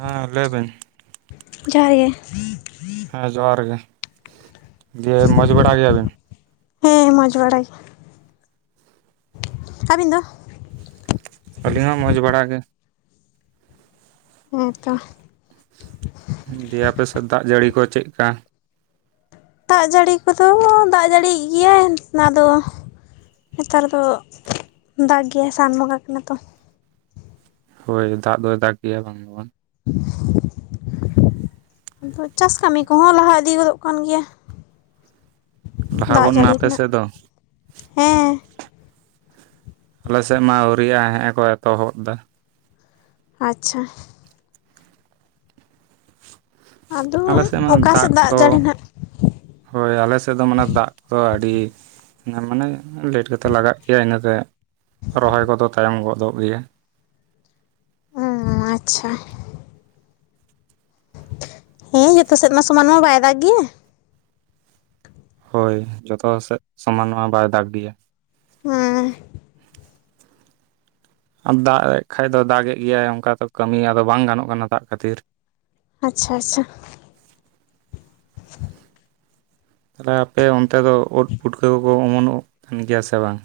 ᱦᱮᱸ ᱞᱟᱹᱭᱵᱮᱱ? ᱡᱚᱦᱟᱨ ᱜᱮ, ᱦᱮᱸ ᱡᱚᱦᱟᱨ ᱜᱮ ᱫᱤᱭᱮ ᱢᱚᱡᱽ ᱵᱟᱲᱟ ᱜᱮᱭᱟᱵᱤᱱ? ᱦᱮᱸ ᱢᱚᱸᱡᱽ ᱵᱟᱲᱟ ᱜᱮ᱾ ᱟᱹᱵᱤᱱ ᱫᱚ? ᱟᱹᱞᱤᱧ ᱦᱚᱸ ᱢᱚᱡᱽ ᱵᱟᱲᱟᱜ ᱜᱮ᱾ ᱦᱮᱸᱛᱚ᱾ ᱫᱤᱭᱮ ᱟᱯᱮ ᱥᱮᱫ ᱫᱟᱜ ᱡᱟᱹᱲᱤ ᱠᱚ ᱪᱮᱫᱠᱟ? ᱫᱟᱜ ᱡᱟᱹᱲᱤ ᱠᱚᱫᱚ ᱫᱟᱜ ᱡᱟᱹᱲᱤᱭᱮᱫ ᱜᱮᱭᱟᱭ ᱚᱱᱟᱫᱚ ᱱᱮᱛᱟᱨ ᱫᱚ ᱫᱟᱜ ᱜᱮᱭᱟᱭ ᱥᱟᱱᱢᱚᱸᱜᱟ ᱠᱟᱱᱟ ᱛᱚ᱾ ᱦᱳᱭ ᱫᱟᱜ ᱫᱚᱭ ᱫᱟᱜ ᱜᱮᱭᱟ ᱵᱟᱝ ᱫᱚ ᱵᱟᱝ᱾ ᱟᱫᱚ ᱪᱟᱥ ᱠᱟᱹᱢᱤ ᱠᱚᱦᱚᱸ ᱞᱟᱦᱟ ᱤᱫᱤ ᱜᱚᱫᱚᱜ ᱠᱟᱱ ᱜᱮᱭᱟ᱾ ᱞᱟᱦᱟ ᱫᱟᱜ ᱜᱚᱫ ᱱᱟ ᱡᱟᱹᱲᱤ ᱟᱯᱮ ᱨᱮᱱᱟᱜ ᱥᱮᱫ ᱫᱚ ᱦᱮᱸ᱾ ᱟᱞᱮᱥᱮᱫ ᱢᱟ ᱟᱹᱣᱨᱤᱭᱼᱟ ᱦᱮᱸ ᱮᱠᱚ ᱮᱛᱚᱦᱚᱵ ᱮᱫᱟ᱾ ᱟᱪᱪᱷᱟ᱾ ᱟᱫᱚ ᱟᱞᱮ ᱥᱮᱫ ᱢᱟ ᱚᱠᱟ ᱥᱮᱫ ᱫᱟᱜ ᱠᱚᱫᱚ ᱡᱟᱹᱲᱤ ᱱᱟᱜ ᱦᱳᱭ ᱟᱞᱮᱥᱮᱫ ᱫᱚ ᱢᱟᱱᱮ ᱫᱟᱜ ᱠᱚᱫᱚ ᱟᱹᱰᱤ ᱦᱮ ᱢᱟᱱᱮ ᱞᱮᱴ ᱠᱟᱛᱮᱴᱮᱫ ᱞᱟᱜᱟᱜ ᱜᱮᱭᱟ ᱤᱱᱟᱹᱛᱮ ᱨᱚᱦᱚᱭ ᱠᱚᱫᱚ ᱛᱟᱭᱚᱢ ᱜᱚᱫᱚᱜ ᱜᱮᱭᱟ᱾ ᱚ ᱟᱪᱪᱷᱟ᱾ ᱦᱮᱸ ᱡᱚᱛᱚ ᱥᱮᱫ ᱢᱟ ᱥᱚᱢᱟᱱ ᱢᱟ ᱵᱟᱭ ᱫᱟᱜ ᱜᱮᱭᱟ᱾ ᱦᱳᱭ ᱡᱚᱛᱚ ᱥᱮᱫ ᱥᱚᱢᱟᱱ ᱢᱟ ᱵᱟᱭ ᱫᱟᱜ ᱜᱮᱭᱟ᱾ ᱦᱮᱸ᱾ ᱟᱨ ᱫᱟᱜ ᱮᱫ ᱠᱷᱟ ᱫᱚ ᱫᱟᱜ ᱮᱫ ᱜᱮᱭᱟᱭ ᱚᱱᱠᱟ ᱛᱚ ᱠᱟᱹᱢᱤ ᱟᱫᱚ ᱵᱟᱝ ᱜᱟᱱᱚᱜ ᱠᱟᱱᱟ ᱫᱟᱜ ᱠᱷᱟᱹᱛᱤᱨ᱾ ᱟᱪᱪᱷᱟ ᱟᱪᱪᱷᱟ᱾ [unintelligible] ᱛᱟᱦᱚᱞᱮ ᱟᱯᱮ ᱚᱱᱛᱮ ᱫᱚ ᱳᱫᱽ ᱯᱩᱴᱠᱟᱹ ᱠᱚᱠᱚ ᱚᱢᱚᱱᱚᱜ ᱠᱟᱱ ᱜᱮᱭᱟ ᱥᱮ ᱵᱟᱝ?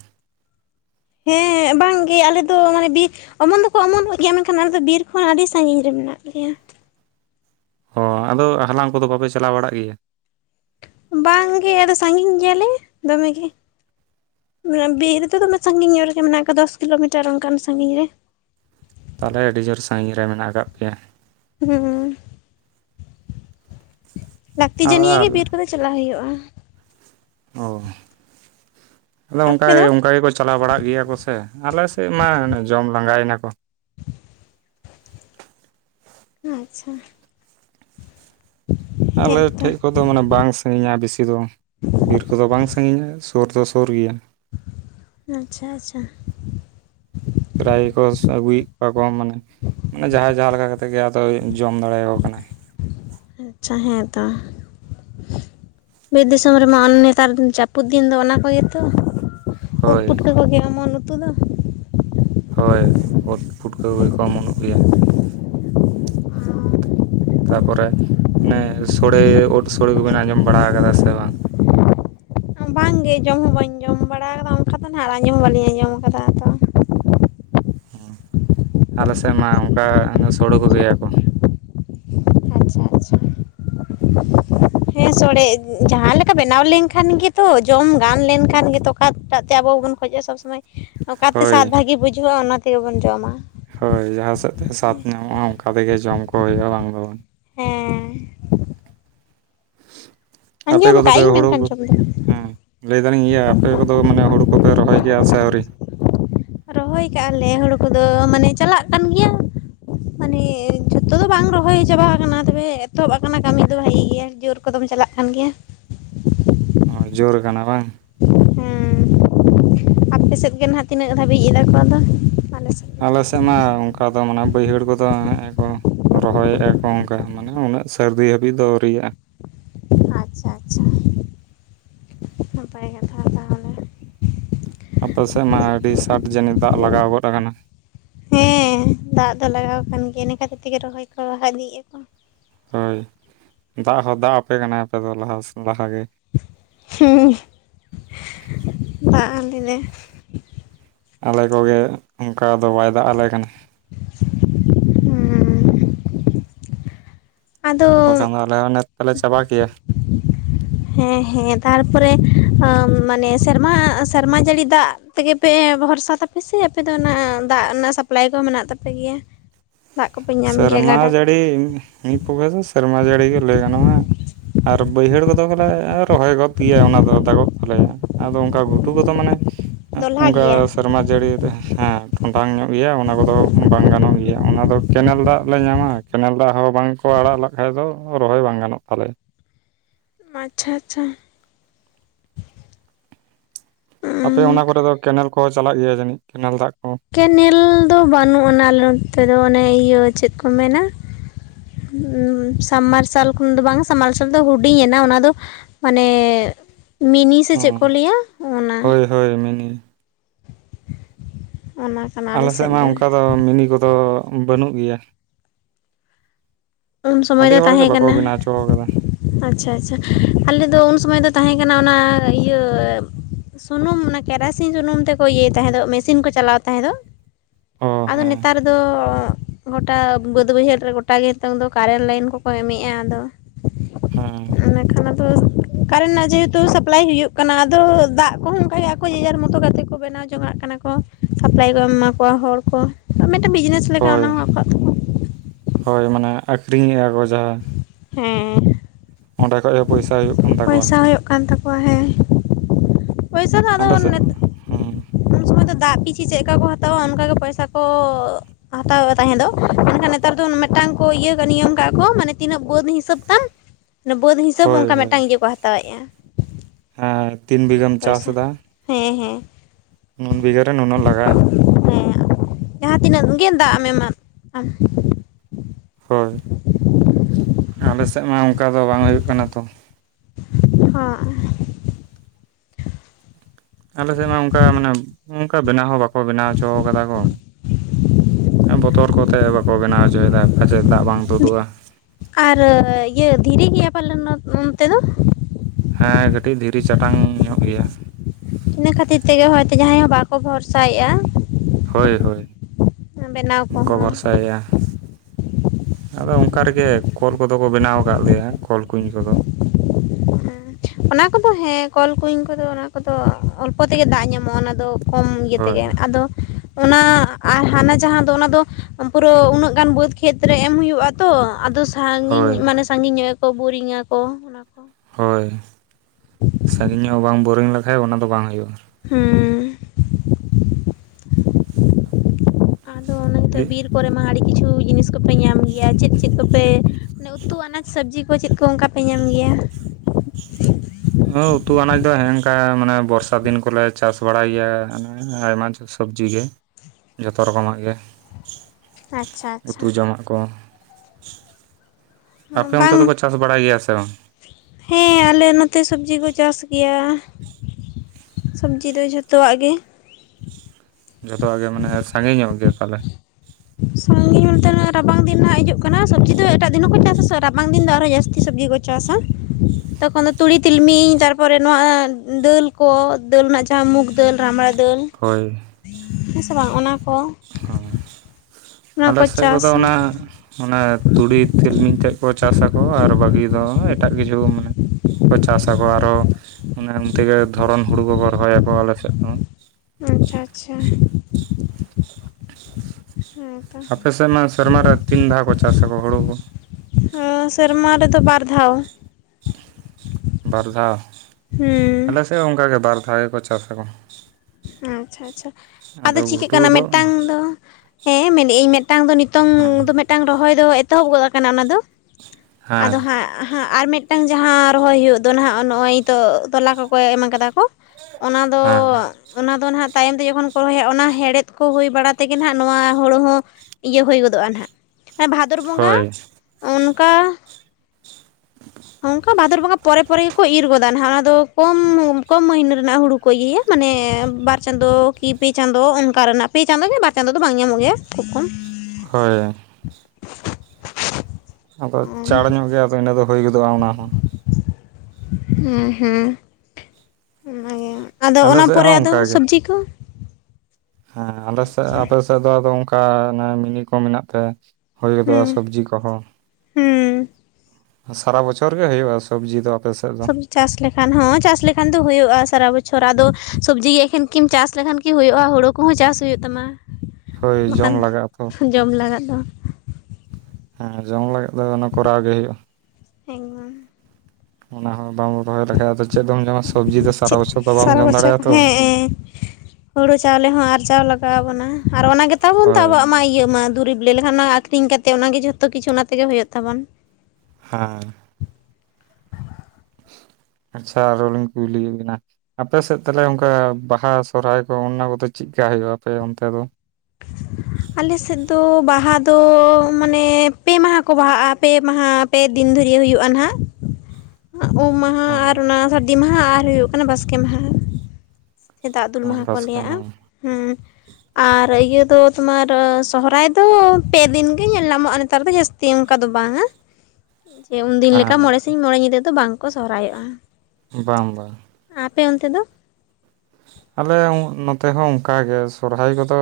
ᱦᱮᱸ ᱵᱟᱝᱜᱮ ᱟᱞᱮ ᱫᱚ ᱢᱟᱱᱮ ᱵᱤ ᱚᱢᱚᱱ ᱫᱚᱠᱚ ᱚᱢᱚᱱᱚᱜ ᱜᱮᱭᱟ, ᱢᱮᱱᱠᱷᱟᱱ ᱟᱞᱮ ᱫᱚ ᱵᱤᱨ ᱠᱷᱚᱱ ᱟᱹᱰᱤ ᱥᱟᱺᱜᱤᱧ ᱨᱮ ᱢᱮᱱᱟᱜ ᱞᱮᱭᱟ᱾ ᱚ ᱟᱫᱚ ᱦᱟᱞᱟᱝ ᱠᱚᱫᱚ ᱵᱟᱯᱮ ᱪᱟᱞᱟᱣ ᱵᱟᱲᱟᱜ ᱜᱮᱭᱟ? ᱵᱟᱝ ᱜᱮ ᱟᱫᱚ ᱥᱟᱺᱜᱤᱧ ᱜᱮᱭᱟ ᱞᱮ ᱫᱚᱢᱮ ᱜᱮ᱾ ᱢᱟᱱᱮ ᱵᱤᱨ ᱨᱮᱫᱚ ᱫᱚᱢᱮ ᱥᱟᱺᱜᱤᱧ ᱧᱚᱜ ᱨᱮᱜᱮ ᱢᱮᱱᱟᱜ ᱠᱟᱫᱟ ᱫᱚᱥ ᱠᱤᱞᱳᱢᱤᱴᱟᱨ ᱚᱱᱠᱟᱱ ᱥᱟᱺᱜᱤᱧ ᱨᱮ᱾ ᱛᱟᱦᱚᱞᱮ ᱟᱹᱰᱤ ᱡᱳᱨ ᱥᱟᱺᱜᱤᱧ ᱨᱮ ᱢᱮᱱᱟᱜ ᱟᱠᱟᱫ ᱯᱮᱭᱟ᱾ ᱦᱩᱸ᱾ ᱞᱟᱹᱠᱛᱤ ᱡᱟᱹᱱᱤᱭᱟᱹ ᱜᱮ ᱟᱨ ᱵᱤᱨ ᱠᱚᱫᱚ ᱪᱟᱞᱟᱜ ᱦᱩᱭᱩᱜᱼᱟ᱾ ᱚ ᱟᱫᱚ ᱚᱱᱠᱟ ᱟᱯᱮ ᱫᱚ ᱚᱱᱠᱟ ᱜᱮᱠᱚ ᱪᱟᱞᱟᱣ ᱵᱟᱲᱟᱜ ᱜᱮᱭᱟ ᱠᱚ ᱥᱮ ᱟᱞᱮ ᱥᱮᱫ ᱢᱟ ᱡᱚᱢ ᱞᱟᱸᱜᱟᱭᱮᱱᱟ ᱠᱚ᱾ ᱟᱪᱪᱷᱟ᱾ ᱟᱞᱮ ᱦᱮᱸᱛᱚ ᱴᱷᱮᱡ ᱠᱚᱫᱚ ᱢᱟᱱᱮ ᱵᱟᱝ ᱥᱟᱺᱜᱤᱧᱟ ᱵᱮᱥᱤ ᱫᱚ ᱵᱤᱨ ᱠᱚᱫᱚ ᱵᱟᱝ ᱥᱟᱺᱜᱤᱧᱟ ᱥᱩᱨ ᱫᱚ ᱥᱩᱨ ᱜᱮᱭᱟ᱾ ᱟᱪᱪᱷᱟ ᱟᱪᱪᱷᱟ᱾ ᱯᱨᱟᱭ ᱜᱮᱠᱚ ᱟᱹᱜᱩᱭᱮᱫ ᱠᱚᱣᱟ ᱠᱚ ᱢᱟᱱᱮ᱾ ᱢᱟᱱᱮ ᱡᱟᱦᱟᱸᱭ ᱡᱟᱦᱟᱸ ᱞᱮᱠᱟ ᱠᱟᱛᱮ ᱜᱮ ᱟᱫᱚᱭ ᱡᱚᱢ ᱫᱟᱲᱮᱭᱟᱠᱚ ᱠᱟᱱᱟᱭ᱾ ᱟᱪᱪᱷᱟ ᱦᱮᱸᱛᱚ᱾ ᱵᱤᱨ ᱫᱤᱥᱚᱢ ᱨᱮᱢᱟ ᱟᱨ ᱱᱮᱛᱟᱨ ᱫᱤᱱ ᱡᱟᱹᱯᱩᱫ ᱫᱤᱱ ᱫᱚ ᱚᱱᱟ ᱠᱚᱜᱮ ᱛᱚ᱾ ᱩᱫ, ᱦᱳᱭ ᱯᱩᱴᱠᱟᱹ ᱠᱚᱜᱮ ᱚᱢᱚᱱ ᱩᱛᱩ ᱫᱚ᱾ ᱦᱳᱭ ᱳᱫ ᱯᱩᱴᱠᱟᱹᱣ ᱜᱮᱠᱚ ᱚᱢᱚᱱᱚᱜ ᱜᱮᱭᱟ᱾ ᱛᱟᱯᱚᱨᱮ ᱢᱟᱱᱮ ᱥᱚᱲᱮ ᱳᱫ ᱥᱚᱲᱮ ᱠᱚᱵᱮᱱ ᱟᱸᱡᱚᱢ ᱵᱟᱲᱟ ᱟᱠᱟᱫᱟ ᱥᱮ ᱵᱟᱝ? ᱵᱟᱝ ᱜᱮ ᱡᱚᱢ ᱦᱚᱸ ᱵᱟᱹᱧ ᱡᱚᱢ ᱵᱟᱲᱟ ᱟᱠᱟᱫᱟ ᱚᱝᱠᱟ ᱫᱚ ᱱᱟᱦᱟᱜ ᱟᱸᱡᱚᱢ ᱦᱚᱸ ᱵᱟᱹᱞᱤᱧ ᱟᱸᱡᱚᱢ ᱟᱠᱟᱫᱟ ᱟᱫᱚ᱾ ᱦᱩᱸ, ᱟᱵᱚ ᱥᱮᱫ ᱢᱟ ᱚᱝᱠᱟ ᱥᱚᱲᱮ ᱠᱚ ᱜᱮᱭᱟ ᱠᱚ᱾ ᱟᱪᱪᱷᱟ ᱟᱪᱪᱷᱟ᱾ ᱦᱮᱸ ᱥᱚᱲᱮ ᱡᱟᱦᱟᱸ ᱞᱮᱠᱟ ᱵᱮᱱᱟᱣ ᱞᱮᱱᱠᱷᱟᱱ ᱜᱮᱛᱚ ᱡᱚᱢ ᱜᱟᱱ ᱞᱮᱱᱠᱷᱟᱱ ᱜᱮᱛᱚ ᱚᱠᱟᱴᱟᱜ ᱛᱮ ᱟᱵᱚ ᱵᱚᱱ ᱠᱷᱚᱡᱚᱜ-ᱟ, ᱥᱚᱵᱽ ᱥᱚᱢᱚᱭ, ᱚᱠᱟᱛᱮ ᱦᱳᱭ ᱥᱟᱫ ᱵᱷᱟᱹᱜᱤ ᱵᱩᱡᱷᱩᱜ-ᱟ ᱚᱱᱟ ᱛᱮᱜᱮ ᱵᱚᱱ ᱡᱚᱢᱟ᱾ ᱦᱳᱭ ᱡᱟᱦᱟᱸ ᱥᱮᱫ ᱛᱮ ᱥᱟᱫ ᱧᱟᱢᱚᱜ-ᱟ, ᱚᱝᱠᱟ ᱛᱮᱜᱮ ᱡᱚᱢ ᱠᱚ ᱦᱩᱭᱩᱜ-ᱟ ᱵᱟᱝ ᱫᱚ ᱵᱟᱝ᱾ ᱦᱮᱸ᱾ ᱟᱯᱮ ᱟᱸᱡᱚᱢ ᱠᱚᱫᱚ ᱠᱟᱜ ᱯᱮ ᱟᱹᱧ ᱦᱩᱲᱩ ᱢᱮᱱᱠᱷᱟᱱ ᱠᱚ ᱡᱚᱢ ᱫᱚ ᱦᱩᱸ᱾ ᱞᱟᱹᱭ ᱮᱫᱟᱞᱤᱧ ᱤᱭᱟᱹ ᱟᱯᱮ ᱠᱚᱫᱚ ᱢᱟᱱᱮ ᱦᱩᱲᱩ ᱠᱚᱯᱮ ᱨᱚᱦᱚᱭ ᱠᱮᱜ-ᱟ ᱥᱮ ᱟᱹᱣᱨᱤ? ᱨᱚᱦᱚᱭ ᱠᱟᱜ-ᱟᱞᱮ ᱦᱩᱲᱩ ᱠᱚᱫᱚ ᱢᱟᱱᱮ ᱪᱟᱞᱟᱜ ᱠᱟᱱ ᱜᱮᱭᱟ᱾ ᱢᱟᱱᱮ ᱡᱷᱚᱛᱚ ᱫᱚ ᱵᱟᱝ ᱨᱚᱦᱚᱭ ᱪᱟᱵᱟ ᱠᱟᱱᱟ ᱛᱚᱵᱮ ᱮᱛᱚᱦᱚᱵ ᱟᱠᱟᱱᱟ ᱠᱟᱹᱢᱤ ᱫᱚ ᱵᱷᱟᱜᱤ ᱜᱮ, ᱡᱳᱨ ᱠᱚᱫᱚᱢ ᱪᱟᱞᱟᱜ ᱠᱟᱱ ᱜᱮᱭᱟ᱾ ᱦᱮᱸ, ᱡᱳᱨ ᱠᱟᱱᱟ ᱵᱟᱝ? ᱦᱮᱸ ᱟᱯᱮ ᱥᱮᱫᱜᱮ ᱱᱟᱦᱟᱜ ᱛᱤᱱᱟᱹᱜ ᱫᱷᱟᱹᱵᱤᱡ ᱮᱫᱟ ᱠᱚ ᱟᱫᱚ? ᱟᱞᱮ ᱥᱮᱫ ᱢᱟ ᱚᱱᱠᱟ ᱫᱚ ᱢᱟᱱᱮ ᱵᱟᱹᱭᱦᱟᱹᱲ ᱠᱚᱫᱚ ᱦᱮᱸᱜ-ᱮ ᱠᱚ, ᱨᱚᱦᱚᱭᱮᱜ-ᱟ ᱠᱚ ᱚᱝᱠᱟ ᱢᱟᱱᱮ ᱩᱱᱟᱹᱜ ᱥᱟᱹᱨᱫᱤ ᱦᱟᱹᱵᱤᱡ ᱫᱚ ᱟᱹᱣᱨᱤᱭᱟᱜ-ᱟ᱾ ᱟᱪᱪᱷᱟ ᱟᱪᱪᱷᱟ, ᱱᱟᱯᱟᱭ ᱠᱟᱛᱷᱟ ᱛᱟᱦᱞᱮ᱾ ᱟᱯᱮ ᱥᱮᱫ ᱢᱟ ᱟᱹᱰᱤ ᱥᱟᱛ ᱡᱟᱹᱱᱤ ᱫᱟᱜ ᱞᱟᱜᱟᱣ ᱜᱚᱫ ᱟᱠᱟᱱᱟ? ᱦᱮᱸ ᱫᱟᱜ ᱫᱚ ᱞᱟᱜᱟᱣ ᱟᱠᱟᱱ ᱜᱮᱭᱟ, ᱤᱱᱟᱹ ᱠᱷᱟᱹᱛᱤᱨ ᱛᱮᱜᱮ ᱨᱚᱦᱚᱭ ᱠᱚ ᱞᱟᱦᱟ ᱤᱫᱤᱭᱮᱜ-ᱟ ᱠᱚ᱾ ᱦᱳᱭ, ᱫᱟᱜ ᱦᱚᱸ ᱫᱟᱜ ᱟᱯᱮ ᱠᱟᱱᱟᱭ, ᱟᱯᱮ ᱫᱚ ᱞᱟᱦᱟ ᱥᱮ ᱞᱟᱦᱟ‌ ᱜᱮ᱾ ᱦᱩᱸ, ᱫᱟᱜ ᱟᱜ ᱞᱮᱭᱟᱭ᱾ ᱟᱞᱮ ᱠᱚᱜᱮ ᱚᱝᱠᱟ ᱫᱚ ᱵᱟᱭ ᱫᱟᱜ-ᱟᱞᱮ ᱠᱟᱱᱟ᱾ ᱟᱫᱚ ᱵᱟᱠᱷᱟᱱ ᱢᱟ ᱟᱞᱮ ᱦᱚᱸ ᱱᱤᱛ ᱛᱮᱞᱮ ᱪᱟᱵᱟ ᱠᱮᱭᱟ᱾ ᱦᱮᱸ ᱦᱮᱸ ᱛᱟᱨᱯᱚᱨᱮ ᱟᱸ, ᱢᱟᱱᱮ ᱥᱮᱨᱢᱟ ᱟᱸ ᱥᱮᱨᱢᱟ ᱡᱟᱹᱲᱤ ᱫᱟᱜ ᱛᱮᱜᱮ ᱯᱮ ᱵᱷᱚᱨᱥᱟ ᱛᱟᱯᱮ ᱥᱮ, ᱟᱯᱮ ᱫᱚ ᱚᱱᱟ ᱫᱟᱜ ᱨᱮᱱᱟᱜ ᱥᱟᱯᱞᱟᱭ ᱠᱚᱦᱚᱸ ᱢᱮᱱᱟᱜ ᱛᱟᱯᱮᱜ ᱜᱮᱭᱟ? ᱫᱟᱜ ᱠᱚᱯᱮ ᱧᱟᱢ ᱜᱮᱭᱟ ᱥᱮᱨᱢᱟ ᱜᱟᱰᱟ ᱠᱷᱚᱱ ᱡᱟᱹᱲᱤ ᱢᱤᱫ ᱯᱠᱠᱷᱮ ᱫᱚ ᱥᱮᱨᱢᱟ ᱡᱟᱹᱲᱤ ᱜᱮ ᱞᱟᱹᱭ ᱜᱟᱱᱚᱜ-ᱟ ᱟᱨ ᱵᱟᱹᱭᱦᱟᱹᱲ ᱠᱚᱫᱚ ᱵᱚᱞᱮ ᱟᱨ ᱨᱚᱦᱚᱭ ᱜᱚᱫ ᱜᱮᱭᱟ, ᱚᱱᱟ ᱫᱚ ᱫᱟᱜᱚᱜ ᱛᱟᱞᱮᱭᱟ ᱟᱫᱚ ᱚᱝᱠᱟ ᱜᱷᱩᱴᱩ ᱠᱚᱫᱚ ᱢᱟᱱᱮ ᱫᱚᱞᱦᱟ ᱚᱝᱠᱟ ᱜᱮᱭᱟ ᱥᱮᱨᱢᱟ ᱡᱟᱹᱲᱤ ᱨᱮ ᱦᱮᱸ ᱴᱚᱰᱟᱝ ᱧᱚᱜ ᱜᱮᱭᱟ ᱚᱱᱟ ᱠᱚᱫᱚ ᱵᱟᱝ ᱜᱟᱱᱚᱜ ᱜᱮᱭᱟ ᱚᱱᱟ ᱫᱚ ᱠᱮᱱᱮᱞ ᱫᱟᱜ ᱞᱮ ᱧᱟᱢᱟ, ᱠᱮᱱᱮᱞ ᱫᱟᱜ ᱦᱚᱸ ᱵᱟᱝᱠᱚ ᱟᱲᱟᱜ ᱟᱞᱮ ᱠᱷᱟᱡ ᱫᱚ ᱨᱚᱦᱚᱭ ᱵᱟᱝ ᱜᱟᱱᱚᱜ ᱛᱟᱞᱮ᱾ ᱟᱪᱪᱷᱟ ᱟᱪᱪᱷᱟ᱾ ᱟᱯᱮ ᱚᱱᱟ ᱠᱚᱨᱮ ᱫᱚ ᱠᱮᱱᱮᱞ ᱠᱚᱦᱚᱸ ᱪᱟᱞᱟᱜ ᱜᱮᱭᱟ ᱡᱟᱹᱱᱤᱡ, ᱠᱮᱱᱮᱞ ᱫᱟᱜ ᱠᱚ? ᱠᱮᱱᱮᱞ ᱫᱚ ᱵᱟᱹᱱᱩᱜ ᱟᱱᱟ ᱟᱞᱮ ᱱᱚᱱᱛᱮ ᱫᱚ ᱚᱱᱮ ᱤᱭᱟᱹ ᱪᱮᱫ ᱠᱚ ᱢᱮᱱᱟ᱾ ᱩᱸᱻ ᱥᱟᱵᱽ ᱢᱟᱨᱥᱟᱞ ᱠᱷᱚᱱ ᱫᱚ ᱵᱟᱝ, ᱥᱟᱵᱽ ᱢᱟᱨᱥᱟᱞ ᱫᱚ ᱦᱩᱰᱤᱧᱮᱱᱟ ᱚᱱᱟ ᱫᱚ ᱢᱟᱱᱮ ᱢᱤᱱᱤ ᱥᱮ ᱪᱮᱫ ᱠᱚ ᱦᱚᱸ ᱞᱟᱹᱭᱟ ᱚᱱᱟ ᱦᱳᱭ ᱦᱳᱭ, ᱢᱤᱱᱤ ᱚᱱᱟ, ᱟᱞᱮ ᱥᱮᱫ ᱢᱟ ᱚᱱᱠᱟ ᱫᱚ ᱢᱤᱱᱤ ᱠᱚᱫᱚ ᱵᱟᱹᱱᱩᱜ ᱜᱮᱭᱟ᱾ ᱩᱱ ᱥᱚᱢᱚᱭ ᱟᱹᱰᱤ ᱫᱚ ᱦᱚᱲᱜᱮ ᱛᱟᱦᱮᱸ ᱵᱟᱠᱚ ᱠᱟᱱᱟ ᱵᱮᱱᱟᱣ ᱦᱚᱪᱚ ᱠᱟᱫᱟ᱾ ᱟᱪᱪᱷᱟ ᱟᱪᱪᱷᱟ ᱟᱞᱮ ᱫᱚ ᱩᱱ ᱥᱚᱢᱚᱭ ᱫᱚ ᱛᱟᱦᱮᱸ ᱠᱟᱱᱟ ᱚᱱᱟ ᱤᱭᱟᱹ ᱥᱩᱱᱩᱢ ᱚᱱᱟ ᱠᱮᱨᱟᱥᱤᱱ ᱥᱩᱱᱩᱢ ᱛᱮᱠᱚ ᱤᱭᱟᱹᱭ ᱛᱟᱦᱮᱸ ᱫᱚ ᱢᱮᱥᱤᱱ ᱠᱚ ᱪᱟᱞᱟᱣ ᱛᱟᱦᱮᱸ ᱫᱚ, ᱚ ᱟᱫᱚ ᱦᱮᱸ ᱱᱮᱛᱟᱨ ᱫᱚ ᱜᱚᱴᱟ ᱵᱟᱹᱫ ᱵᱟᱹᱭᱦᱟᱹᱲ ᱨᱮ ᱜᱚᱴᱟ ᱜᱮ, ᱱᱤᱛᱚᱝ ᱫᱚ ᱠᱟᱨᱮᱱᱴ ᱞᱟᱭᱤᱱ ᱠᱚᱠᱚ ᱮᱢᱮᱜᱼᱟ ᱟᱫᱚ, ᱦᱮᱸ, ᱠᱷᱟᱱ ᱟᱫᱚ ᱠᱟᱨᱮᱱ ᱨᱮᱱᱟᱜ ᱡᱮᱦᱮᱛᱩ ᱥᱟᱯᱞᱟᱭ ᱦᱩᱭᱩᱜ ᱠᱟᱱᱟ ᱟᱫᱚ ᱫᱟᱜ ᱠᱚᱦᱚᱸ ᱚᱱᱠᱟ ᱜᱮ ᱟᱠ ᱡᱮᱡᱟᱨ ᱢᱚᱛᱚ ᱠᱟᱛᱮ ᱠᱚ ᱵᱮᱱᱟᱣ ᱡᱚᱝ-ᱟᱜ ᱠᱟᱱᱟ ᱠᱚ ᱥᱟᱯᱞᱟᱭ ᱵᱟᱢ ᱮᱢᱟ ᱠᱚᱣᱟ ᱦᱚᱲ ᱠᱚ ᱢᱤᱫᱴᱮᱱ ᱵᱤᱡᱽᱱᱮᱥ, ᱞᱮᱠᱟ ᱦᱳᱭ, ᱚᱱᱟ ᱦᱚᱸ ᱟᱠᱚᱣᱟᱜ ᱛᱟᱠᱚ ᱦᱳᱭ ᱢᱟᱱᱮ ᱟᱹᱠᱷᱨᱤᱧᱮᱫᱼᱟ ᱠᱚ ᱡᱟᱦᱟᱸ᱾ ᱦᱮᱸ, ᱚᱸᱰᱮ ᱠᱷᱚᱡ ᱦᱚᱸ ᱯᱚᱭᱥᱟ ᱦᱩᱭᱩᱜ ᱠᱟᱱ ᱛᱟᱠᱚᱣᱟ ᱯᱚᱭᱥᱟ ᱦᱩᱭᱩᱜ ᱠᱟᱱ ᱛᱟᱠᱚᱣᱟ ᱦᱮᱸ᱾ ᱯᱚᱭᱥᱟ ᱫᱚ ᱟᱫᱚ ᱟᱞᱮ ᱥᱮᱫ ᱢᱟ᱾ ᱱᱤᱛᱚᱜ, ᱦᱮᱸ ᱩᱱ ᱥᱚᱢᱚᱭ ᱫᱚ ᱫᱟᱜ ᱯᱤᱪᱷᱤ ᱪᱮᱫᱠᱟ ᱠᱚ ᱦᱟᱛᱟᱣᱟ ᱚᱱᱠᱟᱜᱮ ᱯᱚᱭᱥᱟ ᱠᱚ, ᱦᱟᱛᱟᱣᱮᱫ ᱛᱟᱦᱮᱸ ᱫᱚ, ᱢᱮᱱᱠᱷᱟᱱ ᱱᱮᱛᱟᱨ ᱫᱚ ᱢᱤᱫᱴᱟᱝ ᱠᱚ ᱤᱭᱟᱹ ᱱᱤᱭᱚᱢ ᱠᱟᱜ ᱠᱚ ᱢᱟᱱᱮ ᱛᱤᱱᱟᱹᱜ ᱵᱟᱹᱫᱽ ᱦᱤᱥᱟᱹᱵ ᱛᱟᱢ᱾ ᱚᱱᱟ ᱵᱟᱹᱫᱽ ᱦᱤᱥᱟᱹᱵᱽ ᱦᱳᱭ ᱚᱱᱠᱟ ᱦᱳᱭ ᱢᱤᱫᱴᱟᱝ ᱤᱭᱟᱹ ᱠᱚ ᱦᱟᱛᱟᱣᱮᱜᱼᱟ᱾ ᱦᱮᱸ ᱛᱤᱱ ᱵᱤᱜᱷᱟᱹᱢ, ᱪᱟᱥ ᱯᱚᱭᱥᱟ ᱮᱫᱟ ᱦᱮᱸ ᱦᱮᱸ᱾ ᱱᱩᱱ ᱵᱤᱜᱟᱹ ᱨᱮ ᱱᱩᱱᱟᱹᱜ ᱞᱟᱜᱟᱜᱼᱟ᱾ ᱦᱮᱸ ᱡᱟᱦᱟᱸ ᱛᱤᱱᱟᱹᱜ ᱜᱮ ᱫᱟᱜ ᱮᱢ ᱮᱢᱟᱜ ᱟᱢ? ᱦᱳᱭ ᱟᱞᱮ ᱥᱮᱫ ᱢᱟ ᱚᱱᱠᱟ ᱫᱚ ᱵᱟᱝ ᱦᱩᱭᱩᱜ ᱠᱟᱱᱟ ᱛᱚ᱾ ᱦᱚᱸ᱾ ᱟᱞᱮᱥᱮᱫ ᱢᱟ ᱚᱱᱠᱟ ᱢᱟᱱᱮ ᱚᱱᱠᱟ ᱵᱮᱱᱟᱣ ᱦᱚᱸ ᱵᱟᱠᱚ ᱵᱮᱱᱟᱣ ᱦᱚᱪᱚ ᱠᱟᱫᱟ ᱠᱚ᱾ ᱵᱚᱛᱚᱨ ᱠᱚᱛᱮ ᱵᱟᱠᱚ ᱵᱮᱱᱟᱣ ᱚᱪᱚᱭᱮᱫᱟ ᱯᱟᱪᱮᱫ ᱫᱟᱜ ᱵᱟᱝ ᱛᱩᱫᱩᱜᱼᱟ᱾ ᱟᱨ ᱤᱭᱟᱹ ᱫᱷᱤᱨᱤ ᱜᱮᱭᱟ ᱯᱟᱞᱮᱱ ᱚᱱᱛᱮ ᱫᱚ? ᱦᱮᱸ ᱠᱟᱹᱴᱤᱡ ᱫᱷᱤᱨᱤ ᱪᱟᱴᱟᱝ ᱧᱚᱜ ᱜᱮᱭᱟ᱾ ᱤᱱᱟᱹ ᱠᱷᱟᱹᱛᱤᱨ ᱛᱮᱜᱮ ᱦᱚᱭᱛᱚ ᱡᱟᱦᱟᱸᱭ ᱦᱚᱸ ᱵᱟᱠᱚ ᱵᱷᱚᱨᱥᱟᱭᱮᱜᱼᱟ᱾ ᱦᱳᱭ ᱦᱳᱭ ᱵᱮᱱᱟᱣ ᱵᱟᱠᱚ ᱠᱚᱦᱚᱸ ᱵᱷᱚᱨᱥᱟᱭᱮᱜᱼᱟ᱾ ᱟᱫᱚ ᱚᱱᱠᱟ ᱨᱮᱜᱮ ᱠᱚᱞ ᱠᱚᱫᱚ ᱠᱚ ᱵᱮᱱᱟᱣ ᱠᱟᱫ ᱞᱮᱭᱟ ᱠᱚᱞ ᱠᱩᱧ ᱠᱚᱫᱚ᱾ ᱚᱱᱟ ᱠᱚᱫᱚ ᱦᱮᱸ ᱠᱚᱞ ᱠᱩᱧ ᱠᱚᱫᱚ ᱚᱱᱟ ᱠᱚᱫᱚ ᱚᱞᱯᱚ ᱛᱮᱜᱮ ᱫᱟᱜ ᱧᱟᱢᱚᱜᱼᱟ ᱚᱱᱟ ᱫᱚ, ᱠᱚᱢ ᱤᱭᱟᱹ ᱦᱳᱭ ᱛᱮᱜᱮ ᱟᱫᱚ, ᱚᱱᱟ ᱟᱨ ᱦᱟᱱᱟ ᱡᱟᱦᱟᱸ ᱫᱚ ᱚᱱᱟ ᱫᱚ ᱯᱩᱨᱟᱹ ᱩᱱᱟᱹᱜ ᱜᱟᱱ ᱵᱟᱹᱫᱽ ᱠᱷᱮᱛᱨᱮ ᱮᱢ ᱦᱩᱭᱩᱜ-ᱟ ᱛᱚ ᱟᱫᱚ, ᱥᱟᱺᱜᱤᱧ ᱦᱳᱭ ᱢᱟᱱᱮ ᱥᱟᱺᱜᱤᱧ ᱧᱚᱜ ᱠᱚ ᱵᱳᱨᱤᱝ ᱟᱠᱚ ᱚᱱᱟ ᱠᱚ, ᱦᱳᱭ ᱥᱟᱺᱜᱤᱧ ᱧᱚᱜ ᱵᱟᱝ ᱵᱳᱨᱤᱝ ᱞᱮᱠᱷᱟᱡ ᱚᱱᱟ ᱫᱚ ᱵᱟᱝ ᱦᱩᱭᱩᱜᱼᱟ᱾ ᱦᱩᱸ, ᱟᱫᱚ ᱚᱱᱟ ᱜᱮᱛᱚ ᱵᱤᱨ ᱠᱚᱨᱮ ᱢᱟ ᱟᱹᱰᱤ ᱠᱤᱪᱷᱩ ᱡᱤᱱᱤᱥ ᱠᱚᱯᱮ ᱧᱟᱢ ᱜᱮᱭᱟ ᱪᱮᱫ ᱪᱮᱫ ᱠᱚᱯᱮ? ᱩᱛᱩ ᱟᱱᱟᱡᱽ ᱥᱚᱵᱽᱡᱤ ᱠᱚ ᱪᱮᱫ ᱠᱚ ᱚᱱᱠᱟ ᱯᱮ ᱧᱟᱢ ᱜᱮᱭᱟ? ᱦᱮᱸ ᱩᱛᱩ ᱟᱱᱟᱡ ᱫᱚ ᱦᱮᱝᱠᱟ ᱢᱟᱱᱮ ᱵᱚᱨᱥᱟ ᱫᱤᱱ ᱠᱚᱞᱮ ᱪᱟᱥ ᱵᱟᱲᱟᱭ ᱜᱮᱭᱟ ᱦᱮ ᱟᱭᱢᱟ ᱪᱟᱥ᱾ ᱥᱚᱵᱽᱡᱤ ᱜᱮ, ᱡᱷᱚᱛᱚ ᱨᱚᱠᱚᱢᱟᱜ ᱜᱮ, ᱟᱪᱪᱷᱟ ᱟᱪᱪᱷᱟ ᱩᱛᱩ ᱡᱚᱢᱟᱜ ᱠᱚ᱾ ᱟᱯᱮ ᱚᱱᱛᱮ ᱵᱟᱝ ᱫᱚᱠᱚ ᱪᱟᱥ ᱵᱟᱲᱟᱭ ᱜᱮᱭᱟ ᱥᱮ ᱵᱟᱝ? ᱦᱮᱸ ᱟᱞᱮ ᱱᱚᱛᱮ ᱥᱚᱵᱽᱡᱤ ᱠᱚ ᱪᱟᱥ ᱜᱮᱭᱟ᱾ ᱥᱚᱵᱽᱡᱤ ᱫᱚ ᱡᱷᱚᱛᱚᱣᱟᱜ ᱜᱮ᱾ ᱡᱚᱛᱚᱣᱟᱜ ᱜᱮ ᱢᱟᱱᱮ ᱥᱟᱸᱜᱮ ᱧᱚᱜ ᱜᱮ ᱯᱟᱞᱮ? ᱥᱟᱺᱜᱤᱧ ᱢᱮᱱᱛᱮ ᱱᱚᱜᱼᱚᱭ ᱨᱟᱵᱟᱝ ᱫᱤᱱ ᱦᱟᱸᱜ ᱦᱤᱡᱩᱜ ᱠᱟᱱᱟ, ᱥᱚᱵᱽᱡᱤ ᱫᱚ ᱮᱴᱟᱜ ᱫᱤᱱ ᱦᱚᱸᱠᱚ ᱪᱟᱥᱼᱟᱥᱮ, ᱨᱟᱵᱟᱝ ᱫᱤᱱ ᱫᱚ ᱟᱨᱦᱚᱸ ᱡᱟᱹᱥᱛᱤ ᱥᱚᱵᱽᱡᱤ ᱠᱚ ᱪᱟᱥᱟ। ᱛᱚᱠᱷᱚᱱ ᱫᱚ ᱛᱩᱲᱤ-ᱛᱤᱞᱢᱤᱧ, ᱛᱟᱨᱯᱚᱨᱮ ᱱᱚᱣᱟ ᱫᱟᱹᱞ ᱠᱚ, ᱫᱟᱹᱞ ᱨᱮᱱᱟᱜ ᱡᱟᱦᱟᱸ ᱢᱩᱜᱽ ᱫᱟᱹᱞ ᱨᱟᱢᱲᱟ ᱫᱟᱹᱞ᱾ ᱦᱳᱭ। ᱦᱮᱸ ᱥᱮ ᱵᱟᱝ ᱚᱱᱟ ᱠᱚ, ᱦᱮᱸ, ᱚᱱᱟ ᱟᱞᱮ ᱠᱚ ᱥᱮᱫ ᱠᱚᱫᱚ ᱪᱟᱥᱟ ᱚᱱᱟ ᱢᱟᱱᱮ ᱛᱩᱲᱤ, ᱛᱤᱞᱢᱤᱧ ᱛᱮᱫ ᱠᱚ ᱪᱟᱥ ᱟᱠᱚ, ᱟᱨ ᱵᱟᱹᱠᱤ ᱫᱚ ᱮᱴᱟᱜ ᱠᱤᱪᱷᱩ ᱫᱚ ᱢᱟᱱᱮ ᱠᱚ ᱪᱟᱥ ᱟᱠᱚ, ᱟᱨᱚ ᱚᱱᱮ ᱚᱱᱛᱮᱜᱮ ᱫᱷᱚᱨᱚᱱ ᱦᱩᱲᱩ ᱠᱚᱠᱚ ᱨᱚᱦᱚᱭᱟᱠᱚ ᱟᱞᱮ ᱥᱮᱫ ᱠᱷᱚᱱ। ᱟᱪᱪᱷᱟ ᱟᱪᱪᱷᱟ᱾ ᱦᱮᱸ ᱛᱚ ᱟᱯᱮ ᱥᱮᱫ ᱢᱟ ᱥᱮᱨᱢᱟ ᱨᱮ ᱛᱤᱱ ᱫᱷᱟᱣ ᱠᱚ ᱪᱟᱥ ᱟᱠᱚ ᱦᱩᱲᱩ ᱠᱚ? ᱦᱩᱸ ᱥᱮᱨᱢᱟ ᱨᱮᱫᱚ ᱵᱟᱨ ᱫᱷᱟᱣ। ᱵᱟᱨ ᱫᱷᱟᱣ, ᱦᱩᱸ ᱟᱞᱮᱥᱮᱫ ᱚᱱᱠᱟᱜᱮ, ᱵᱟᱨ ᱫᱷᱟᱣ ᱜᱮᱠᱚ ᱪᱟᱥ ᱟᱠᱚ। ᱦᱮᱸ ᱟᱪᱪᱷᱟ ᱟᱪᱪᱷᱟ। ᱟᱫᱚ ᱪᱤᱠᱟᱹᱜ ᱜᱷᱩᱴᱩ ᱠᱟᱱᱟ, ᱠᱚᱫᱚ ᱢᱮᱴᱟᱝ ᱫᱚ ᱦᱮᱸ ᱢᱮᱱᱮᱫ ᱟᱹᱧ ᱢᱮᱫᱴᱟᱝ ᱫᱚ ᱱᱤᱛᱳᱝ ᱦᱮᱸ ᱫᱚ ᱢᱮᱫ ᱴᱟᱝ ᱨᱚᱦᱚᱭ ᱫᱚ ᱮᱛᱚᱦᱚᱵ ᱜᱚᱫ ᱟᱠᱟᱱᱟ ᱚᱱᱟ ᱫᱚ, ᱦᱮᱸ ᱟᱫᱚ ᱦᱟᱸᱜ ᱟ ᱦᱟᱸᱜ ᱟᱨ ᱢᱤᱫᱴᱟᱝ ᱡᱟᱦᱟᱸ ᱨᱚᱦᱚᱭ ᱦᱩᱭᱩᱜ ᱫᱚ ᱱᱦᱟᱸᱜ, ᱱᱚᱜᱼᱚᱸᱚᱭ ᱱᱤᱛᱚᱜ ᱛᱚᱞᱟ ᱠᱚᱠᱚ ᱮᱢ ᱠᱟᱫᱟ ᱠᱚ, ᱚᱱᱟ ᱫᱚ ᱦᱮᱸ ᱚᱱᱟ ᱫᱚ ᱱᱦᱟᱜ ᱛᱟᱭᱚᱢ ᱛᱮ ᱡᱚᱠᱷᱚᱱ ᱠᱚ ᱨᱚᱦᱚᱭᱟ, ᱚᱱᱟ ᱦᱮᱲᱦᱮᱫ ᱠᱚ ᱦᱩᱭ ᱵᱟᱲᱟ ᱛᱮᱜᱮ ᱱᱦᱟᱜ ᱱᱚᱣᱟ ᱦᱩᱲᱩ ᱦᱚᱸ ᱼᱼ ᱤᱭᱟᱹ ᱦᱩᱭ ᱜᱚᱫᱚᱜᱼᱟ ᱱᱟᱦᱟᱸᱜ, ᱚᱱᱟ ᱵᱷᱟᱫᱚᱨ ᱵᱚᱸᱜᱟ ᱦᱳᱭ ᱚᱱᱠᱟ ᱚᱝᱠᱟ ᱵᱷᱟᱫᱚᱨ ᱵᱚᱸᱜᱟ ᱯᱚᱨᱮ ᱯᱚᱨᱮ ᱜᱮᱠᱚ ᱤᱨ ᱜᱚᱫᱟ ᱱᱟᱦᱟᱜ। ᱚᱱᱟ ᱫᱚ ᱠᱚᱢ ᱠᱚᱢ ᱢᱟᱭᱱᱟᱹ ᱨᱮᱱᱟᱜ ᱦᱩᱲᱩ ᱠᱚ ᱤᱭᱟᱹᱭᱟ᱾ ᱢᱟᱱᱮ ᱵᱟᱨ ᱪᱟᱸᱫᱚ ᱠᱤ ᱯᱮ ᱪᱟᱸᱫᱚ ᱚᱱᱠᱟ ᱨᱮᱱᱟᱜ, ᱯᱮ ᱪᱟᱸᱫᱚ ᱜᱮ ᱵᱟᱨ ᱪᱟᱸᱫᱚ ᱫᱚ ᱵᱟᱝ ᱧᱟᱢᱚᱜ ᱜᱮᱭᱟ। [unintelligible] ᱦᱳᱭ᱾ ᱟᱫᱚ ᱪᱟᱲ ᱧᱚᱜ ᱜᱮ ᱟᱫᱚ ᱤᱱᱟᱹ ᱫᱚ ᱦᱩᱭ ᱜᱚᱫᱚᱜᱼᱟ ᱚᱱᱟ ᱦᱚᱸ᱾ ᱦᱩᱸ ᱦᱮᱸ ᱚᱱᱟᱜᱮ᱾ ᱟᱫᱚ ᱟᱞᱮ ᱚᱱᱟ ᱥᱮᱫ ᱯᱚᱨᱮ ᱦᱚᱸ ᱟᱫᱚ ᱚᱱᱠᱟ ᱜᱮ ᱥᱚᱵᱽᱡᱤ ᱠᱚ ᱦᱮᱸ ᱟᱞᱮ ᱥᱮᱫ, ᱟᱪᱪᱷᱟ ᱟᱯᱮ ᱥᱮᱫ ᱫᱚ ᱟᱫᱚ ᱚᱱᱠᱟ ᱚᱱᱮ ᱢᱤᱱᱤ ᱠᱚ ᱢᱮᱱᱟᱜ ᱛᱮ ᱦᱩᱭ ᱜᱚᱫᱚᱜᱼᱟ ᱦᱮᱸ ᱥᱚᱵᱽᱡᱤ ᱠᱚᱦᱚᱸ। ᱦᱮᱸ ᱥᱟᱨᱟ ᱵᱚᱪᱷᱚᱨ ᱜᱮ ᱦᱩᱭᱩᱜᱼᱟ ᱥᱚᱵᱡᱤ ᱫᱚ ᱟᱯᱮ ᱥᱮᱫ ᱫᱚ ᱥᱚᱵᱽᱡᱤ ᱪᱟᱥ ᱞᱮᱠᱷᱟᱱ ᱦᱚᱸ ᱪᱟᱥ ᱞᱮᱠᱷᱟᱱ ᱫᱚ ᱦᱩᱭᱩᱜᱼᱟ ᱥᱟᱨᱟ ᱵᱚᱪᱷᱚᱨ᱾ ᱟᱫᱚ ᱥᱚᱵᱽᱡᱤ ᱜᱮ ᱮᱠᱷᱮᱱ ᱠᱤᱢ ᱪᱟᱥ ᱞᱮᱠᱷᱟᱱ ᱠᱤ ᱦᱩᱭᱩᱜᱼᱟ? ᱦᱳᱲᱳ ᱠᱚᱦᱚᱸ ᱪᱟᱥ ᱦᱩᱭᱩᱜ ᱛᱟᱢᱟ। [inaudible] ᱵᱟᱠᱷᱟᱱ ᱡᱚᱢ ᱞᱟᱜᱟᱜᱼᱟ ᱛᱚ ᱡᱚᱢ ᱞᱟᱜᱟᱫ ᱫᱚ ᱦᱮᱸ ᱡᱚᱢ ᱞᱟᱹᱜᱤᱫ ᱫᱚ ᱚᱱᱟ ᱠᱚᱨᱟᱣ ᱜᱮ ᱦᱩᱭᱩᱜᱼᱟ। ᱮᱠᱫᱚᱢ। ᱚᱱᱟ ᱦᱚᱸ ᱵᱟᱢ ᱨᱚᱦᱚᱭ ᱞᱮᱠᱷᱟᱡ, ᱟᱫᱚ ᱪᱮᱫ ᱫᱚᱢ ᱡᱚᱢᱟ? ᱥᱚᱵᱡᱤ ᱫᱚ ᱥᱟᱨᱟ ᱵᱚᱪᱷᱚᱨ ᱫᱚ ᱵᱟᱢ ᱡᱚᱢ ᱫᱟᱲᱮᱭᱟᱜᱼᱟ ᱛᱚ? ᱦᱩᱲᱳ ᱪᱟᱣᱞᱮ ᱦᱚᱸ ᱟᱨᱡᱟᱣ ᱞᱟᱜᱟᱣ ᱟᱵᱚᱱᱟ᱾ ᱟᱨ ᱚᱱᱟ ᱜᱮ ᱛᱟᱵᱚᱱ ᱛᱚ ᱦᱳᱭ ᱟᱵᱚᱣᱟᱜ ᱢᱟ ᱤᱭᱟᱹᱜ ᱢᱟ ᱫᱩᱨᱤᱵᱽ, ᱞᱮᱟᱹᱭ ᱞᱮᱠᱷᱟᱱ ᱚᱱᱟ ᱟᱠᱷᱨᱤᱧ ᱠᱟᱛᱮ ᱚᱱᱟᱜ ᱜᱮ ᱡᱷᱚᱛᱚ ᱠᱤᱪᱷᱩ ᱚᱱᱟᱜᱮ ᱦᱩᱭᱩᱜ ᱛᱟᱵᱚᱱ᱾ ᱦᱮᱸ᱾ ᱟᱪᱪᱷᱟ ᱟᱨᱚ ᱞᱤᱧ ᱠᱩᱞᱤᱭᱮᱫ ᱵᱤᱱᱟ᱾ ᱟᱯᱮᱥᱮᱫ ᱛᱟᱦᱚᱞᱮ ᱚᱱᱠᱟ ᱵᱟᱦᱟ ᱥᱚᱦᱚᱨᱟᱭ ᱠᱚ, ᱚᱱᱟ ᱠᱚᱫᱚ ᱪᱮᱫᱠᱟ ᱦᱩᱭᱩᱜ ᱟᱯᱮ ᱚᱱᱛᱮ ᱫᱚ? [inaudible] ᱟᱞᱮ ᱥᱮᱫ ᱫᱚ ᱵᱟᱦᱟ ᱫᱚ ᱢᱟᱱᱮ ᱯᱮ ᱢᱟᱦᱟ ᱠᱚ ᱵᱟᱦᱟᱜᱼᱟ ᱯᱮ ᱢᱟᱦᱟ ᱯᱮ ᱫᱤᱱ ᱫᱷᱚᱨᱤᱭᱟᱹ ᱦᱩᱭᱩᱜᱼᱟ ᱱᱟᱦᱟᱸᱜ। [inaudible] ᱩᱢ ᱢᱟᱦᱟ, ᱚ ᱟᱨ ᱚᱱᱟ ᱥᱟᱹᱨᱫᱤ ᱢᱟᱦᱟ, ᱟᱨ ᱦᱩᱭᱩᱜ ᱠᱟᱱᱟ ᱵᱟᱥᱠᱮ ᱢᱟᱦᱟ। ᱫᱟᱜ ᱫᱩᱞ ᱢᱟᱦᱟ ᱠᱚ ᱵᱟᱥᱠᱮ ᱞᱟᱹᱭᱟᱜᱼᱟ ᱢᱟ ᱦᱩᱸ ᱾ ᱟᱨ ᱤᱭᱟᱹ ᱫᱚ ᱛᱳᱢᱟᱨ ᱥᱚᱦᱚᱨᱟᱭ ᱫᱚ ᱯᱮ ᱫᱤᱱ ᱜᱮ ᱧᱮᱞ ᱧᱟᱢᱚᱜᱼᱟ ᱱᱮᱛᱟᱨ ᱫᱚ ᱡᱟᱹᱥᱛᱤ ᱾ ᱛᱤ ᱚᱱᱠᱟ ᱫᱚ ᱵᱟᱝᱟ ᱾ [unintelligible] ᱡᱮ ᱩᱱᱫᱤᱱ ᱞᱮᱠᱟ ᱦᱮᱸ ᱢᱚᱬᱮ ᱥᱤᱧ ᱢᱚᱬᱮ ᱧᱤᱫᱟᱹ ᱫᱚ ᱵᱟᱝᱠᱚ ᱥᱚᱦᱨᱟᱭᱚᱜᱼᱟ ᱾ ᱵᱟᱝ ᱵᱟᱝ ᱾ ᱟᱯᱮ ᱚᱱᱛᱮ ᱫᱚ? ᱟᱞᱮ ᱱᱚᱛᱮ ᱦᱚᱸ ᱚᱱᱠᱟ ᱜᱮ ᱥᱚᱨᱦᱟᱭ ᱠᱚᱫᱚᱼᱼ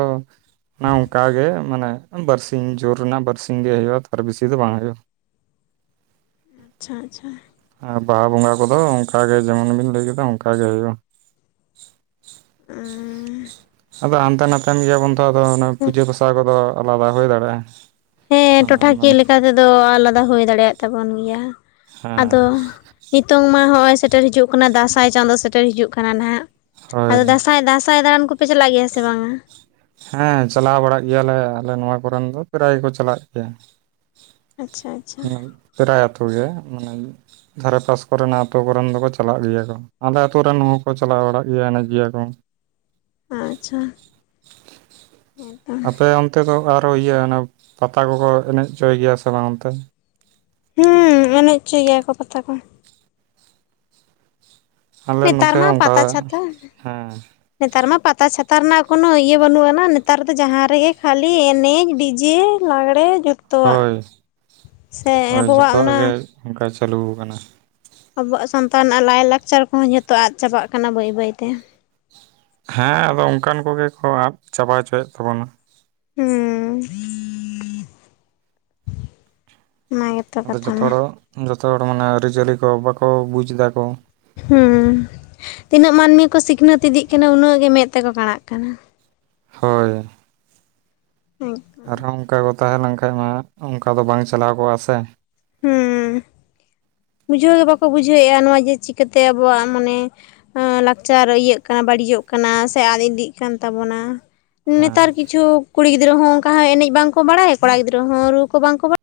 ᱚᱱᱮ ᱚᱱᱠᱟ ᱜᱮ ᱢᱟᱱᱮ ᱵᱟᱨᱥᱤᱧ ᱡᱳᱨ ᱨᱮᱱᱟᱜ ᱵᱟᱨᱥᱤᱧ ᱜᱮ ᱦᱩᱭᱩᱜᱼᱟ ᱛᱟᱨ ᱵᱤᱥᱤ ᱫᱚ ᱵᱟᱝ ᱦᱳᱭᱳᱜᱼᱟ ᱾ ᱟᱪᱪᱷᱟ ᱟᱪᱪᱷᱟ ᱾ ᱟᱨ ᱵᱟᱦᱟ ᱵᱚᱸᱜᱟ ᱠᱚᱫᱚ ᱚᱱᱠᱟᱜᱮ ᱡᱮᱢᱚᱱ ᱵᱤᱱ ᱞᱟᱹᱭ ᱠᱮᱫᱟ ᱚᱱᱠᱟ ᱜᱮ ᱦᱩᱭᱩᱜᱼᱟ ᱾ ᱟᱫᱚ ᱦᱟᱱᱛᱮ ᱱᱟᱛᱮᱼᱼ ᱠᱟᱱ ᱜᱮᱭᱟ ᱵᱚᱱ ᱛᱚ, ᱟᱫᱚ ᱯᱩᱡᱟᱹ ᱦᱮᱸ ᱯᱟᱥᱟ ᱠᱚᱫᱚ ᱟᱞᱟᱫᱟ ᱦᱩᱭ ᱫᱟᱲᱮᱭᱟᱜᱼᱟ ᱾ ᱴᱚᱴᱷᱟᱠᱤᱭᱟᱹ ᱞᱮᱠᱟ ᱛᱮᱫᱚ ᱟᱞᱟᱫᱟ ᱦᱩᱭ ᱫᱟᱲᱮᱭᱟᱜᱼᱟ ᱛᱟᱵᱚᱱ ᱜᱮᱭᱟ ᱾ ᱟᱫᱚᱼᱼ ᱦᱮᱸ ᱱᱤᱛᱚᱝ ᱢᱟ ᱦᱚᱜ-ᱚᱭ ᱥᱮᱴᱮᱨ ᱦᱤᱡᱩᱜ ᱠᱟᱱᱟ ᱫᱟᱸᱥᱟᱭ ᱪᱟᱸᱫᱚ ᱥᱮᱴᱮᱨ ᱦᱤᱡᱩᱜ ᱠᱟᱱᱟ ᱱᱟᱜ ᱾ ᱦᱳᱭ ᱟᱫᱚ ᱫᱟᱸᱥᱟᱭ, ᱫᱟᱸᱥᱟᱭ ᱫᱟᱬᱟᱱ ᱠᱚᱯᱮ ᱪᱟᱞᱟᱜ ᱜᱮᱭᱟ ᱥᱮ ᱵᱟᱝ-ᱟ? ᱦᱮᱸ, ᱪᱟᱞᱟᱣ ᱵᱟᱲᱟᱜ ᱜᱮᱭᱟᱞᱮ ᱟᱞᱮ ᱱᱚᱣᱟ ᱠᱚᱨᱮᱱ ᱫᱚ ᱯᱨᱟᱭ ᱜᱮᱠᱚ ᱪᱟᱞᱟᱜ ᱜᱮᱭᱟ᱾ ᱟᱪᱪᱷᱟ ᱾ ᱯᱨᱟᱭ ᱟᱛᱳᱩ ᱜᱮ ᱢᱟᱱᱮ ᱫᱷᱟᱨᱮ ᱯᱟᱥ ᱠᱚᱨᱮᱱᱟᱜ ᱟᱹᱛᱩ ᱠᱚᱨᱮᱱ ᱫᱚᱠᱚ ᱪᱟᱞᱟᱜ ᱜᱮᱭᱟ ᱠᱚ ᱾ ᱟᱞᱮ ᱟᱛᱩ ᱨᱮᱱ ᱦᱚᱠᱚ ᱪᱟᱞᱟᱣ ᱵᱟᱲᱟᱜ ᱜᱮᱭᱟ ᱮᱱᱮᱡ ᱜᱮᱭᱟ ᱠᱚ ᱾ ᱟᱪᱪᱷᱟ ᱾ ᱟᱯᱮ ᱚᱱᱛᱮ ᱫᱚ ᱟᱨᱚ ᱤᱭᱟᱹ ᱯᱟᱛᱟ ᱠᱚᱠᱚ ᱮᱱᱮᱡ ᱦᱚᱪᱚᱭ ᱜᱮᱭᱟ ᱥᱮ ᱵᱟᱝ ᱚᱱᱛᱮ? ᱦᱩᱸ ᱮᱱᱮᱡ ᱦᱚᱪᱚᱭ ᱜᱮᱭᱟ ᱠᱚ ᱯᱟᱛᱟ ᱠᱚ ᱾ ᱟᱞᱮ ᱱᱮᱛᱟᱨ ᱱᱚᱛᱮ ᱢᱟ ᱦᱚᱸ ᱚᱱᱠᱟ ᱯᱟᱛᱟ ᱪᱷᱟᱛᱟ ᱦᱮᱸ ᱾ ᱱᱮᱛᱟᱨ ᱢᱟ ᱯᱟᱛᱟ ᱪᱷᱟᱛᱟ ᱨᱮᱱᱟᱜ ᱠᱳᱱᱚ ᱤᱭᱟᱹ ᱵᱟᱹᱱᱩᱜ ᱟᱱᱟ, ᱱᱮᱛᱟᱨ ᱫᱚ ᱡᱟᱦᱟᱸ ᱨᱮᱜᱮ ᱠᱷᱟᱹᱞᱤ ᱮᱱᱮᱡ ᱰᱤᱡᱮᱼᱼ ᱞᱟᱜᱽᱲᱮ ᱡᱚᱛᱚᱣᱟᱜ, ᱦᱳᱭ ᱥᱮ ᱦᱳᱭ ᱟᱵᱚᱣᱟᱜ ᱡᱚᱛᱚᱣᱟᱜ ᱚᱱᱟᱼᱼ ᱜᱮ ᱚᱱᱠᱟ ᱪᱟᱹᱞᱩ ᱠᱟᱱᱟ ᱾ ᱟᱵᱚᱣᱟᱜ ᱥᱟᱱᱛᱟ ᱨᱮᱱᱟᱜ ᱞᱟᱭᱞᱟᱠᱪᱟᱨ ᱠᱚᱦᱚᱸ ᱡᱚᱛᱚ ᱟᱫ ᱪᱟᱵᱟᱜ ᱠᱟᱱᱟ ᱵᱟᱹᱭ ᱵᱟᱹᱭ ᱛᱮ ᱾ ᱦᱮᱸ, ᱟᱫᱚ ᱚᱱᱠᱟᱱ ᱠᱚᱜᱮ ᱠᱚ ᱟᱫ ᱪᱟᱵᱟ ᱦᱚᱪᱚᱭᱮᱫ ᱛᱟᱵᱚᱱᱟ ᱾ ᱦᱩᱸ ᱾ ᱟᱫᱚ ᱡᱚᱛᱚ ᱦᱚᱲ ᱡᱚᱛᱚ ᱦᱚᱲ ᱢᱟᱱᱮ ᱟᱹᱨᱤ ᱪᱟᱹᱞᱤ ᱠᱚ ᱵᱟᱠᱚ ᱵᱩᱡᱽ ᱫᱟᱠᱚ ᱾ ᱦᱩᱸ, ᱛᱤᱱᱟᱹᱜ ᱢᱟᱹᱱᱢᱤ ᱠᱚ ᱥᱤᱠᱷᱱᱟᱹᱛ ᱤᱫᱤᱜ ᱠᱟᱱᱟ ᱩᱱᱟᱹᱜ ᱜᱮ ᱢᱮᱫ ᱛᱮᱠᱚ ᱠᱟᱲᱟᱜ ᱠᱟᱱᱟ ᱾ ᱦᱚᱭ ᱾ ᱟᱨᱦᱚᱸ ᱚᱱᱠᱟ ᱠᱚ ᱛᱟᱦᱮᱸ ᱞᱮᱱᱠᱷᱟᱡ ᱢᱟ ᱚᱱᱠᱟ ᱫᱚ ᱵᱟᱝ ᱪᱟᱞᱟᱣ ᱠᱚᱜᱼᱟ ᱥᱮ ᱾ ᱦᱩᱸ, ᱵᱩᱡᱷᱟᱹᱣ ᱜᱮ ᱵᱟᱠᱚ ᱵᱩᱡᱷᱟᱹᱣᱮᱫ-ᱟ ᱱᱚᱣᱟ ᱡᱮ ᱪᱤᱠᱟᱹᱛᱮ ᱟᱵᱚᱣᱟᱜ ᱢᱟᱱᱮᱼᱼ ᱞᱟᱠᱪᱟᱨ ᱤᱭᱟᱹᱜ ᱠᱟᱱᱟ ᱵᱟᱹᱲᱤᱡᱚᱜ ᱠᱟᱱᱟ ᱥᱮ ᱟᱫ ᱤᱫᱤᱜ ᱠᱟᱱ ᱛᱟᱵᱚᱱᱟ ᱾ ᱦᱮᱸ ᱱᱮᱛᱟᱨ ᱠᱤᱪᱷᱩ ᱠᱩᱲᱤ ᱜᱤᱫᱽᱨᱟᱹ ᱦᱚᱸ ᱚᱱᱠᱟ ᱦᱚᱸ ᱮᱱᱮᱡ ᱵᱟᱝᱠᱚ ᱵᱟᱲᱟᱭ ᱠᱚᱲᱟ ᱜᱤᱫᱽᱨᱟᱹ ᱦᱚᱸ ᱨᱩ ᱠᱚ ᱵᱟᱝ ᱠᱚ ᱵᱟᱲᱟᱭ ᱾